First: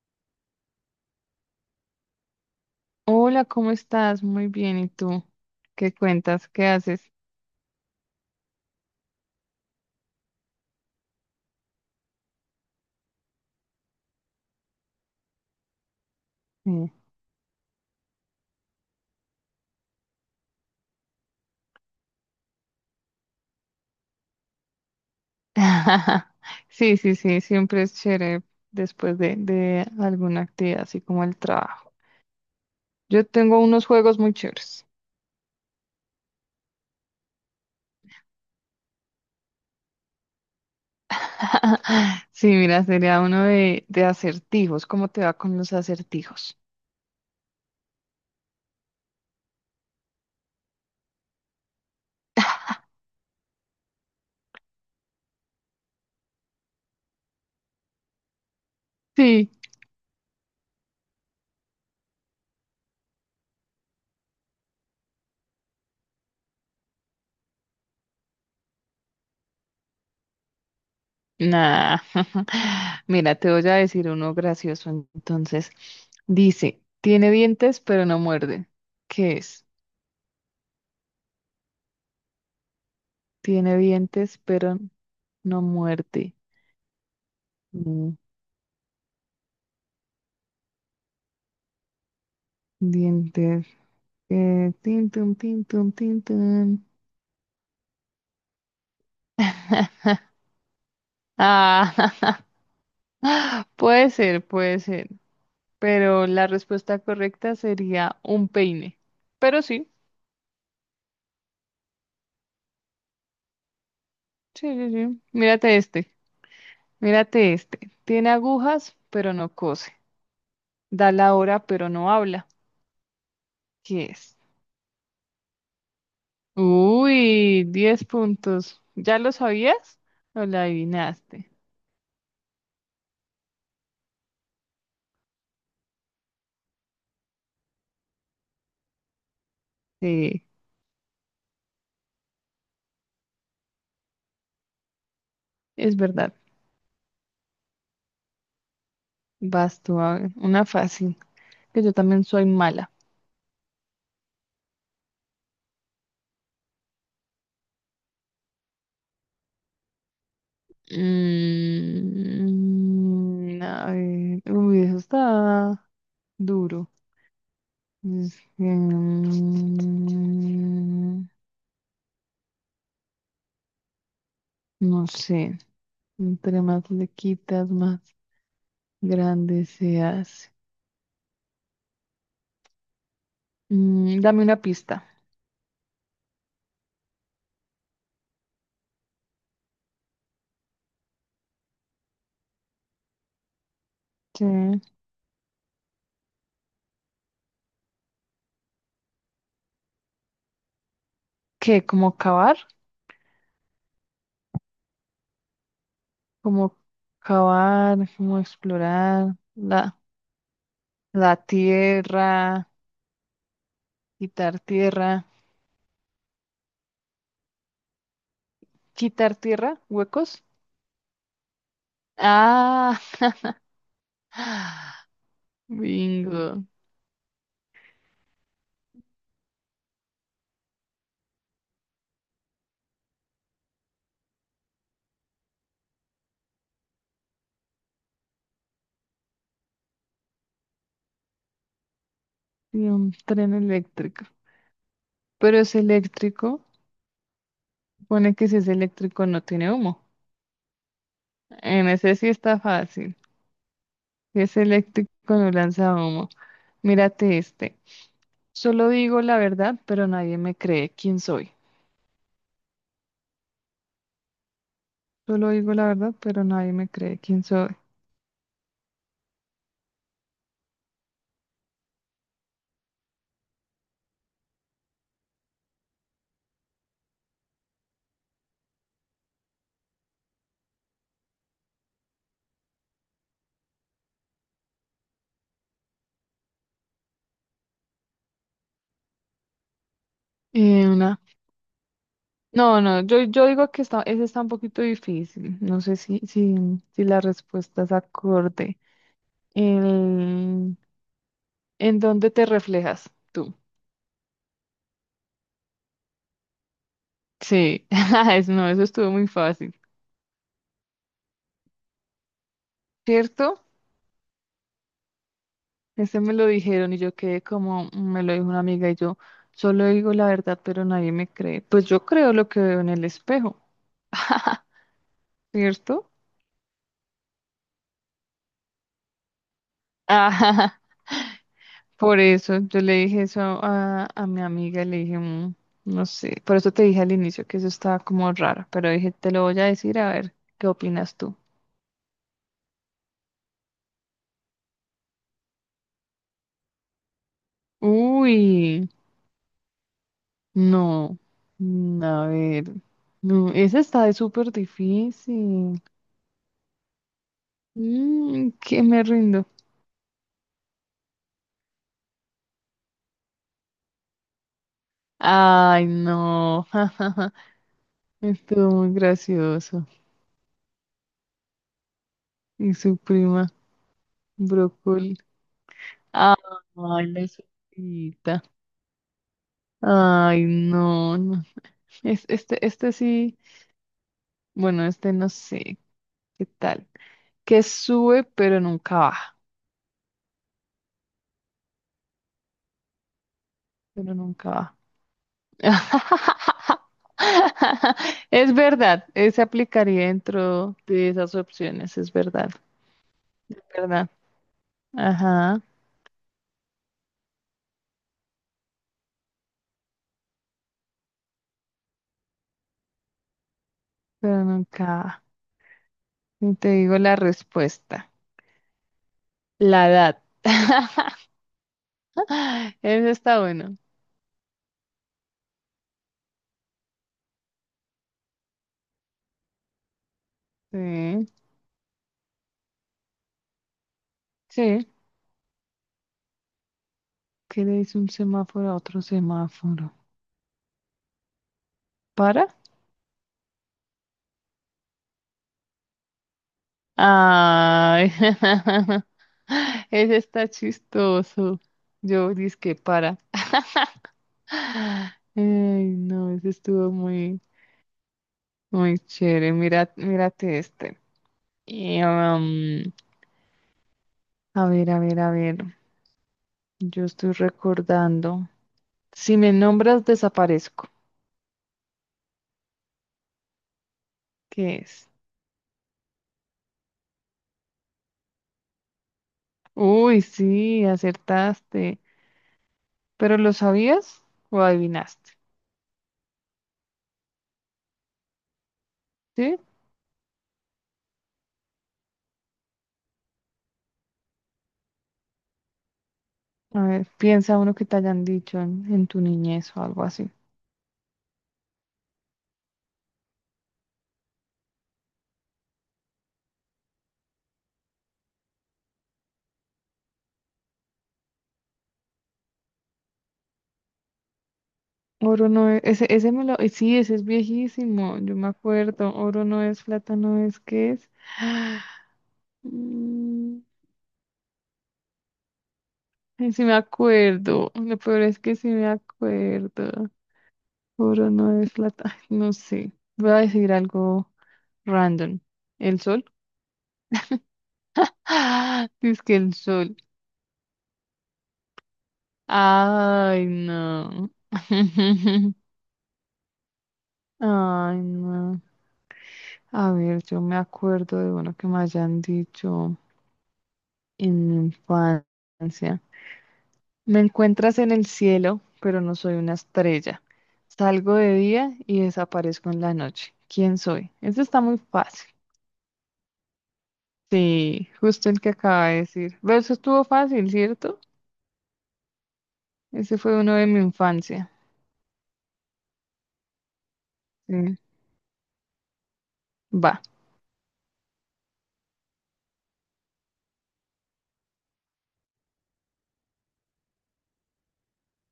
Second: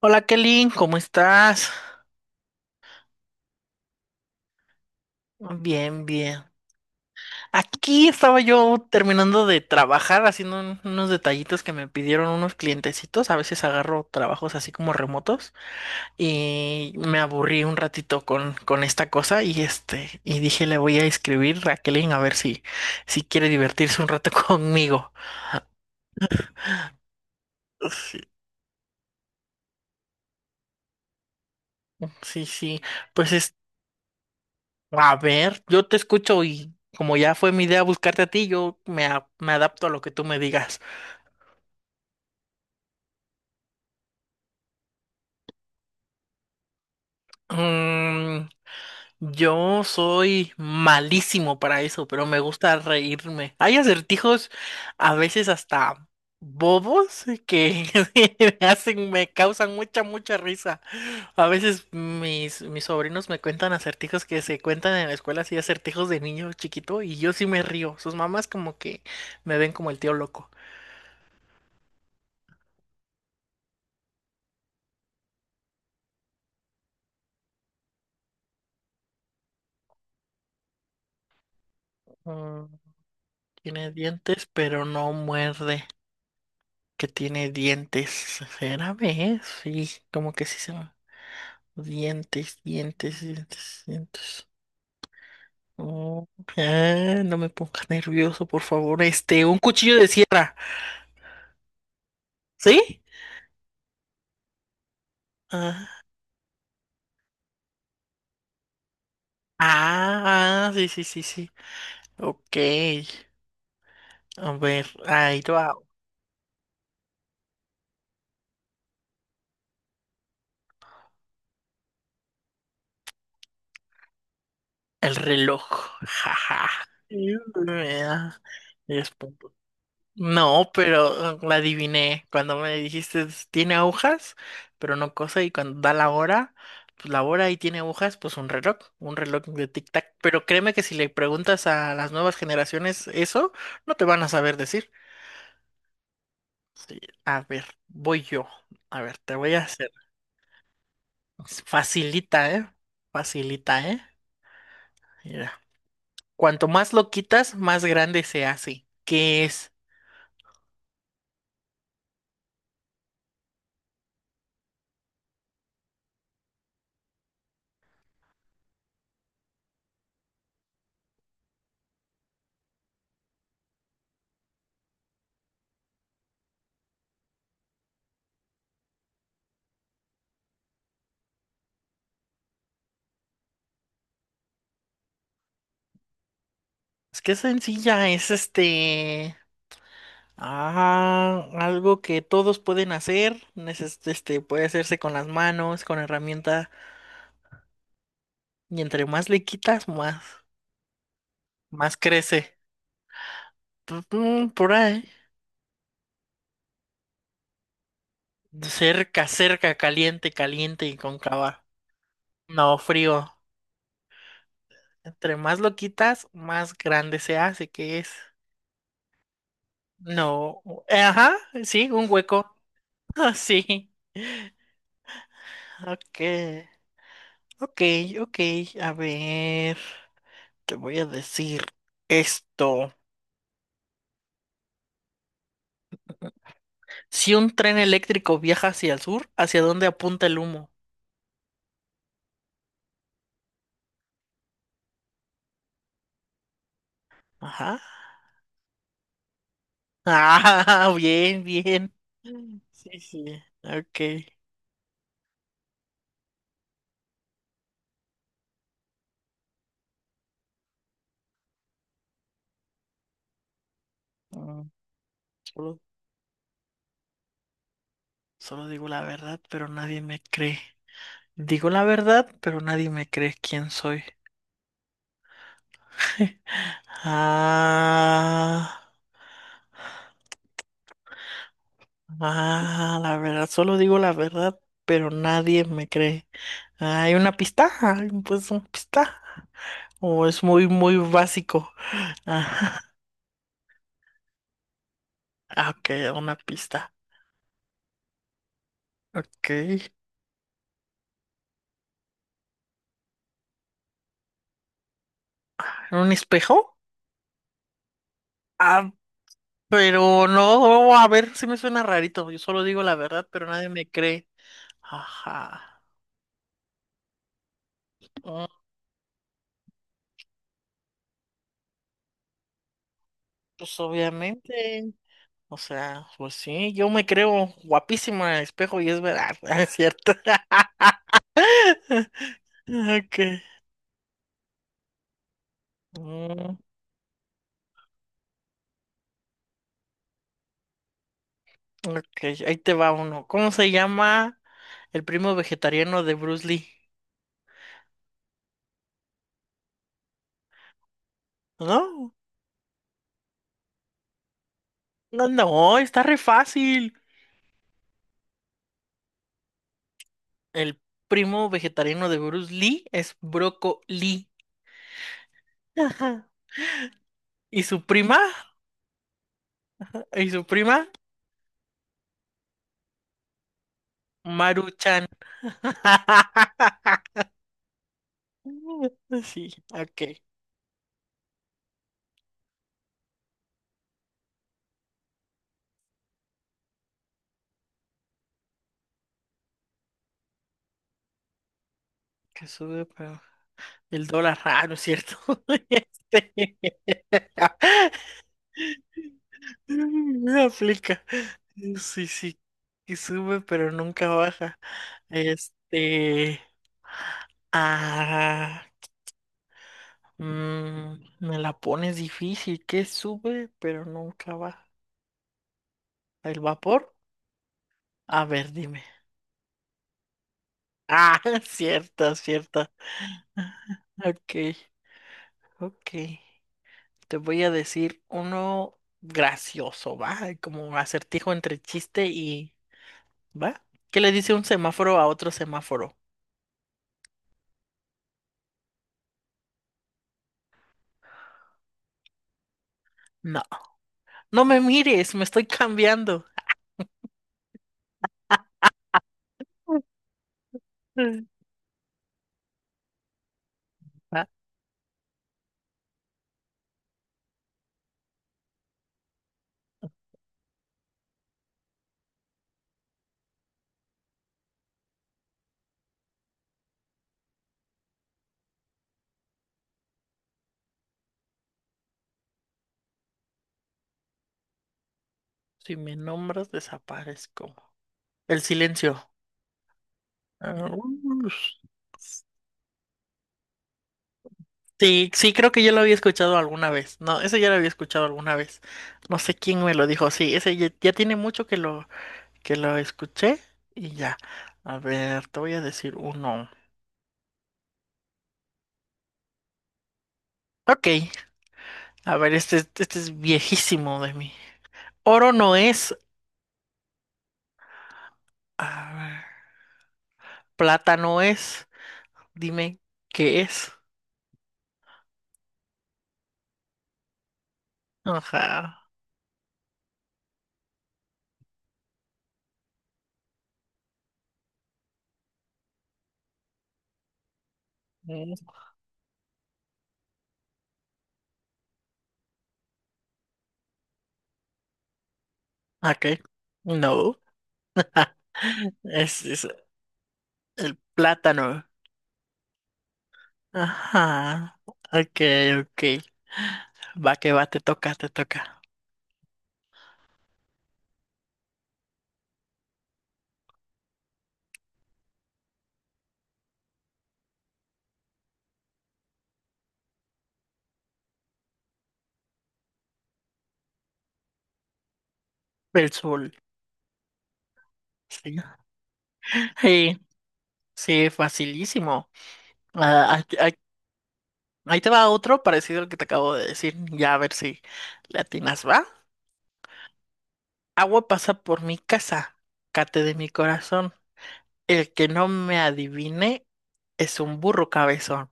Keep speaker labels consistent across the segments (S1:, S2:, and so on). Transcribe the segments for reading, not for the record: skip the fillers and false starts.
S1: Hola Kelly, ¿cómo estás?
S2: Hola, ¿cómo estás? Muy bien, ¿y tú? ¿Qué
S1: Bien, bien.
S2: cuentas? ¿Qué haces?
S1: Aquí estaba yo terminando de trabajar, haciendo unos detallitos que me pidieron unos clientecitos. A veces agarro trabajos así como remotos
S2: Sí,
S1: y me aburrí un ratito con esta cosa y este, y dije le voy a escribir a Kelly a ver si, si quiere divertirse un rato conmigo.
S2: sí, sí, sí, siempre es
S1: Sí,
S2: chévere después de alguna actividad, así como el trabajo.
S1: sí, sí.
S2: Yo
S1: Pues es,
S2: tengo unos juegos muy chéveres.
S1: a ver, yo te escucho y como ya fue mi idea buscarte a ti, me adapto a lo que tú me digas.
S2: Sí, mira, sería uno de acertijos. ¿Cómo te va con los acertijos?
S1: Mm, yo soy malísimo para eso, pero me gusta reírme. Hay acertijos a veces hasta bobos que me
S2: Sí.
S1: causan mucha risa. A veces mis sobrinos me cuentan acertijos que se cuentan en la escuela, así acertijos de niño chiquito, y yo sí me río. Sus mamás como que me ven como el tío loco.
S2: Nah. Mira, te voy a decir uno gracioso. Entonces, dice, tiene dientes pero no muerde. ¿Qué es?
S1: Mm,
S2: Tiene
S1: tiene
S2: dientes,
S1: dientes,
S2: pero
S1: pero no
S2: no
S1: muerde.
S2: muerte.
S1: Que tiene dientes.
S2: Mm,
S1: ¿Será vez? Sí, como que sí se llama. Dientes, dientes,
S2: Dientes.
S1: dientes, dientes.
S2: Tin, tum, tin, tum, tin,
S1: Oh,
S2: tum.
S1: ah, no me pongas nervioso, por favor. Este, un cuchillo de sierra.
S2: Ah,
S1: ¿Sí?
S2: puede ser, puede ser.
S1: Ah,
S2: Pero la respuesta correcta sería un peine. Pero sí,
S1: ah, sí, sí, sí, sí. Ok. A
S2: sí,
S1: ver,
S2: sí, sí.
S1: ahí va.
S2: Mírate este, mírate este. Tiene agujas, pero no cose. Da la hora, pero no habla. ¿Qué es?
S1: El reloj. Jaja.
S2: Uy, 10 puntos.
S1: 10.
S2: ¿Ya lo sabías? ¿O la
S1: No, pero
S2: adivinaste?
S1: la adiviné. Cuando me dijiste, tiene agujas, pero no cosa, y cuando da la hora, pues la hora y tiene agujas, pues un reloj de tic-tac. Pero
S2: Sí,
S1: créeme que si le preguntas a las nuevas generaciones eso, no te van a saber decir.
S2: es verdad.
S1: Sí, a ver, voy yo. A ver, te voy a
S2: Vas
S1: hacer.
S2: tú, a ver, una fácil, que yo también soy
S1: Facilita, ¿eh?
S2: mala.
S1: Facilita, ¿eh? Mira. Cuanto más lo quitas, más grande se hace. ¿Qué es?
S2: A ver, uy, eso está duro. Es que, no sé, entre más le quitas, más grande se hace. Dame una pista.
S1: Es que es sencilla, es este. Ah, algo que todos pueden hacer, este
S2: Sí.
S1: puede hacerse con las manos, con herramienta, y entre más le quitas, más,
S2: ¿Qué?
S1: más
S2: ¿Como cavar?
S1: crece. Por ahí.
S2: ¿Como cavar? ¿Como
S1: Cerca,
S2: explorar
S1: cerca,
S2: la,
S1: caliente, caliente y
S2: la
S1: cóncava.
S2: tierra?
S1: No, frío.
S2: Quitar tierra.
S1: Entre más lo quitas, más grande se hace, ¿qué es?
S2: ¿Quitar tierra? ¿Huecos?
S1: No, ajá, sí, un hueco.
S2: Ah,
S1: Ah, sí. Ok,
S2: bingo.
S1: ok, ok. A ver, te voy a decir esto. Si un tren eléctrico viaja hacia el sur, ¿hacia dónde apunta el humo?
S2: Y un tren eléctrico. Pero es eléctrico.
S1: Ajá.
S2: Pone que si es eléctrico no tiene humo.
S1: Ah, bien,
S2: En
S1: bien.
S2: ese sí está
S1: Sí,
S2: fácil.
S1: sí. Ok.
S2: Si es eléctrico no lanza humo. Mírate este. Solo digo la verdad, pero nadie me cree quién soy.
S1: Mm,
S2: Solo digo
S1: Solo,
S2: la verdad, pero nadie me cree quién soy.
S1: solo digo la verdad, pero nadie me cree. Digo la verdad, pero nadie me cree quién soy. Ah, ah, la verdad, solo digo la verdad, pero nadie me cree. ¿Hay una pista? ¿Hay pues una pista? ¿O es muy, muy
S2: Una
S1: básico?
S2: No,
S1: Ajá.
S2: no, yo digo que está, ese está un poquito difícil.
S1: Ah,
S2: No
S1: ok,
S2: sé si,
S1: una
S2: si,
S1: pista.
S2: si la respuesta es acorde.
S1: Ok.
S2: El- ¿En dónde te reflejas tú?
S1: ¿Un espejo?
S2: Sí, no, eso
S1: Ah,
S2: estuvo muy fácil.
S1: pero no, a ver, sí me suena rarito. Yo solo digo la verdad, pero
S2: ¿Cierto?
S1: nadie me cree. Ajá.
S2: Ese me lo dijeron y yo quedé como me lo
S1: Mm,
S2: dijo una amiga y yo solo digo la verdad, pero nadie me cree. Pues yo creo lo que veo en el espejo,
S1: Pues obviamente. O sea,
S2: ¿cierto?
S1: pues sí, yo me creo guapísimo en el espejo y es verdad, es cierto.
S2: Por eso yo le
S1: Ok.
S2: dije eso a mi amiga, le dije, " no sé,
S1: Mm,
S2: por eso te dije al inicio que eso estaba como raro, pero dije, te lo voy a decir a ver qué opinas tú.
S1: ok, ahí te va uno. ¿Cómo se llama el primo vegetariano de Bruce Lee?
S2: Uy, no,
S1: No,
S2: a ver, no, esa está de súper
S1: no, no,
S2: difícil.
S1: está re fácil.
S2: Que me rindo.
S1: El primo vegetariano de Bruce Lee es Broco Lee.
S2: Ay, no,
S1: Y su prima,
S2: estuvo muy gracioso.
S1: y su prima,
S2: Y su prima,
S1: Maruchan.
S2: brócoli. Ay, la sopita.
S1: Sí, ok.
S2: Ay, no, no. Es, este sí, bueno, este no sé qué tal. Que sube, pero nunca baja.
S1: Que sube pero el
S2: Pero
S1: dólar.
S2: nunca
S1: Ah, no
S2: baja.
S1: es cierto. Este,
S2: Es verdad, se aplicaría
S1: no
S2: dentro
S1: aplica.
S2: de esas opciones,
S1: Sí,
S2: es
S1: sí.
S2: verdad,
S1: Que sube
S2: es
S1: pero nunca
S2: verdad.
S1: baja.
S2: Ajá,
S1: Este. Ah. Mm, me la pones difícil. Que sube pero nunca
S2: pero
S1: baja.
S2: nunca.
S1: El
S2: Ni te
S1: vapor.
S2: digo la respuesta,
S1: A ver, dime.
S2: la edad.
S1: Ah, cierta, cierta.
S2: Eso está bueno.
S1: Ok, ok. Te voy a decir uno gracioso, ¿va? Como
S2: Sí,
S1: acertijo entre chiste y... ¿Va? ¿Qué le dice un
S2: sí.
S1: semáforo a otro semáforo?
S2: ¿Qué le dice un semáforo a otro semáforo? ¿Para?
S1: No, no me mires, me estoy cambiando.
S2: Ay, ese está
S1: Mm.
S2: chistoso. Yo dizque para.
S1: ¿Va?
S2: Ay, no, ese estuvo muy, muy chévere. Mira, mírate este. Y, a ver, a ver, a ver. Yo estoy recordando. Si me nombras, desaparezco. ¿Qué es?
S1: Si me nombras, desaparezco. El silencio.
S2: Uy,
S1: Ah,
S2: sí,
S1: ush.
S2: acertaste. ¿Pero lo sabías o
S1: Sí, sí,
S2: adivinaste?
S1: creo que yo lo había escuchado alguna vez. No, ese ya lo había escuchado alguna vez. No sé
S2: ¿Sí?
S1: quién me lo dijo. Sí, ese ya, ya tiene mucho que lo escuché y ya. A ver, te voy a decir uno.
S2: A ver, piensa uno que te hayan dicho en tu niñez o algo así.
S1: Ok, a ver, este es viejísimo de mí. Oro no es, a ver, plata no es. Dime, ¿qué es?
S2: Oro no es, ese me lo, sí, ese es viejísimo, yo me
S1: Ajá.
S2: acuerdo, oro no es, plata no es, ¿qué es? Mm, sí me acuerdo, lo peor
S1: Mm,
S2: es que sí me acuerdo, oro no es, plata, ay, no sé, voy a decir algo random, ¿el
S1: ok,
S2: sol?
S1: no.
S2: Dice
S1: Es,
S2: que
S1: es
S2: el sol,
S1: el plátano.
S2: ay no,
S1: Ajá. Ok, ok. Va que va, te toca,
S2: ay
S1: te toca.
S2: no, a ver, yo me acuerdo de uno que me hayan dicho en mi infancia. Me encuentras en el cielo, pero no soy una estrella. Salgo de día y desaparezco en la noche. ¿Quién soy? Eso está muy fácil.
S1: El sol.
S2: Sí, justo
S1: Sí,
S2: el que acaba de decir. Pero eso
S1: sí,
S2: estuvo fácil, ¿cierto?
S1: sí, facilísimo.
S2: Ese
S1: Ah,
S2: fue uno
S1: aquí,
S2: de mi infancia.
S1: ahí te va otro parecido al que te acabo de decir. Ya a ver si
S2: Sí,
S1: le atinas, ¿va?
S2: va.
S1: Agua pasa por mi casa, cate de mi corazón. El que no me adivine es un burro cabezón.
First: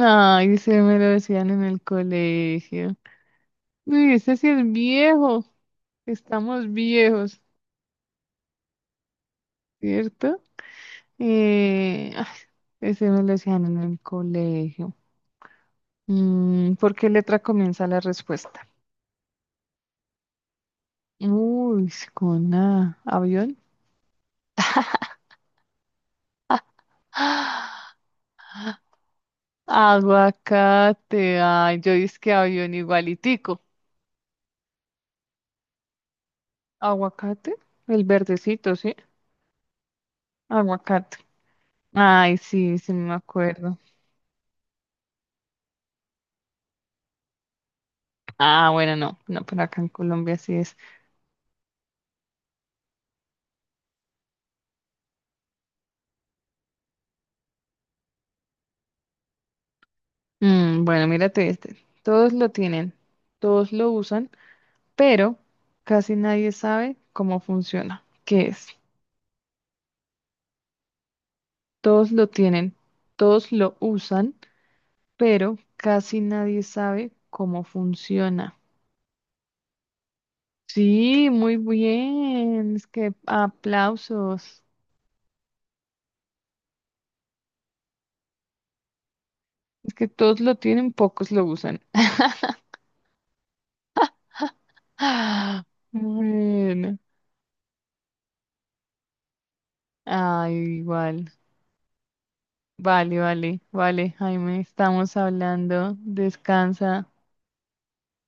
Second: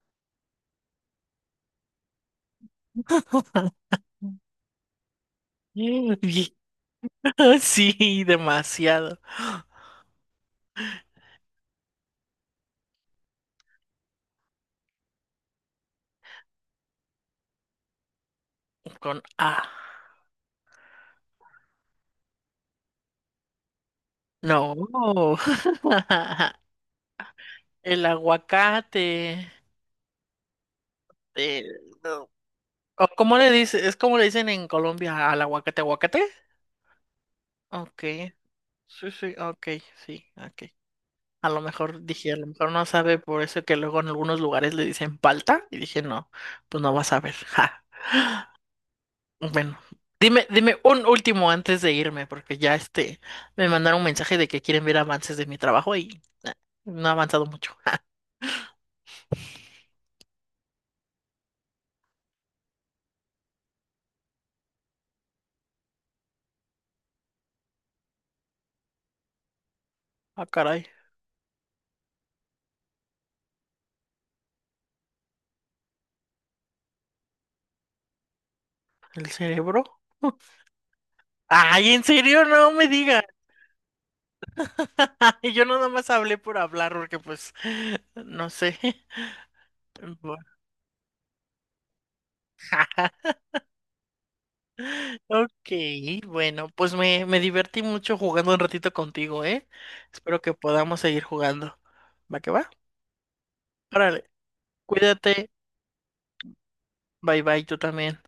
S2: Ay, se me lo decían en el colegio. Uy, ese sí es viejo.
S1: Mm, y-
S2: Estamos viejos,
S1: Sí, demasiado.
S2: ¿cierto? Eh, ah, ese me lo decían en el colegio. ¿Por qué letra comienza la respuesta?
S1: Con A.
S2: Uy, con A. ¿Avión?
S1: No.
S2: ¡Ah!
S1: El aguacate.
S2: Aguacate. Ay, yo dije
S1: El-
S2: que avión
S1: ¿O cómo le
S2: igualitico.
S1: dice? ¿Es como le dicen en Colombia al aguacate, aguacate?
S2: ¿Aguacate?
S1: Ok.
S2: El verdecito, ¿sí?
S1: Sí, sí, ok, sí, ok.
S2: Aguacate.
S1: A lo mejor dije, a
S2: Ay,
S1: lo mejor
S2: sí,
S1: no
S2: sí me
S1: sabe por eso que
S2: acuerdo.
S1: luego en algunos lugares le dicen palta. Y dije, no, pues no va a saber. Ja.
S2: Ah, bueno, no, no, pero
S1: Bueno,
S2: acá en Colombia
S1: dime,
S2: sí es.
S1: dime un último antes de irme, porque ya este me mandaron un mensaje de que quieren ver avances de mi trabajo y no ha avanzado mucho. Ja.
S2: Bueno, mírate este. Todos lo tienen, todos lo usan, pero casi nadie sabe cómo funciona. ¿Qué es?
S1: Ah, caray,
S2: Todos lo tienen, todos lo usan, pero casi nadie sabe cómo funciona.
S1: el cerebro.
S2: Sí, muy
S1: Ay, en serio, no
S2: bien. Es
S1: me
S2: que
S1: digas.
S2: aplausos.
S1: Yo nada más hablé por hablar, porque pues, no sé.
S2: Es que
S1: Bu-
S2: todos lo tienen, pocos lo usan. Ah,
S1: Ok, bueno, pues
S2: bueno.
S1: me divertí mucho jugando un ratito contigo, ¿eh? Espero que
S2: Ay,
S1: podamos seguir
S2: igual.
S1: jugando. ¿Va que va?
S2: Vale, vale, vale,
S1: Órale,
S2: Jaime, estamos
S1: cuídate,
S2: hablando. Descansa.
S1: bye bye, tú también.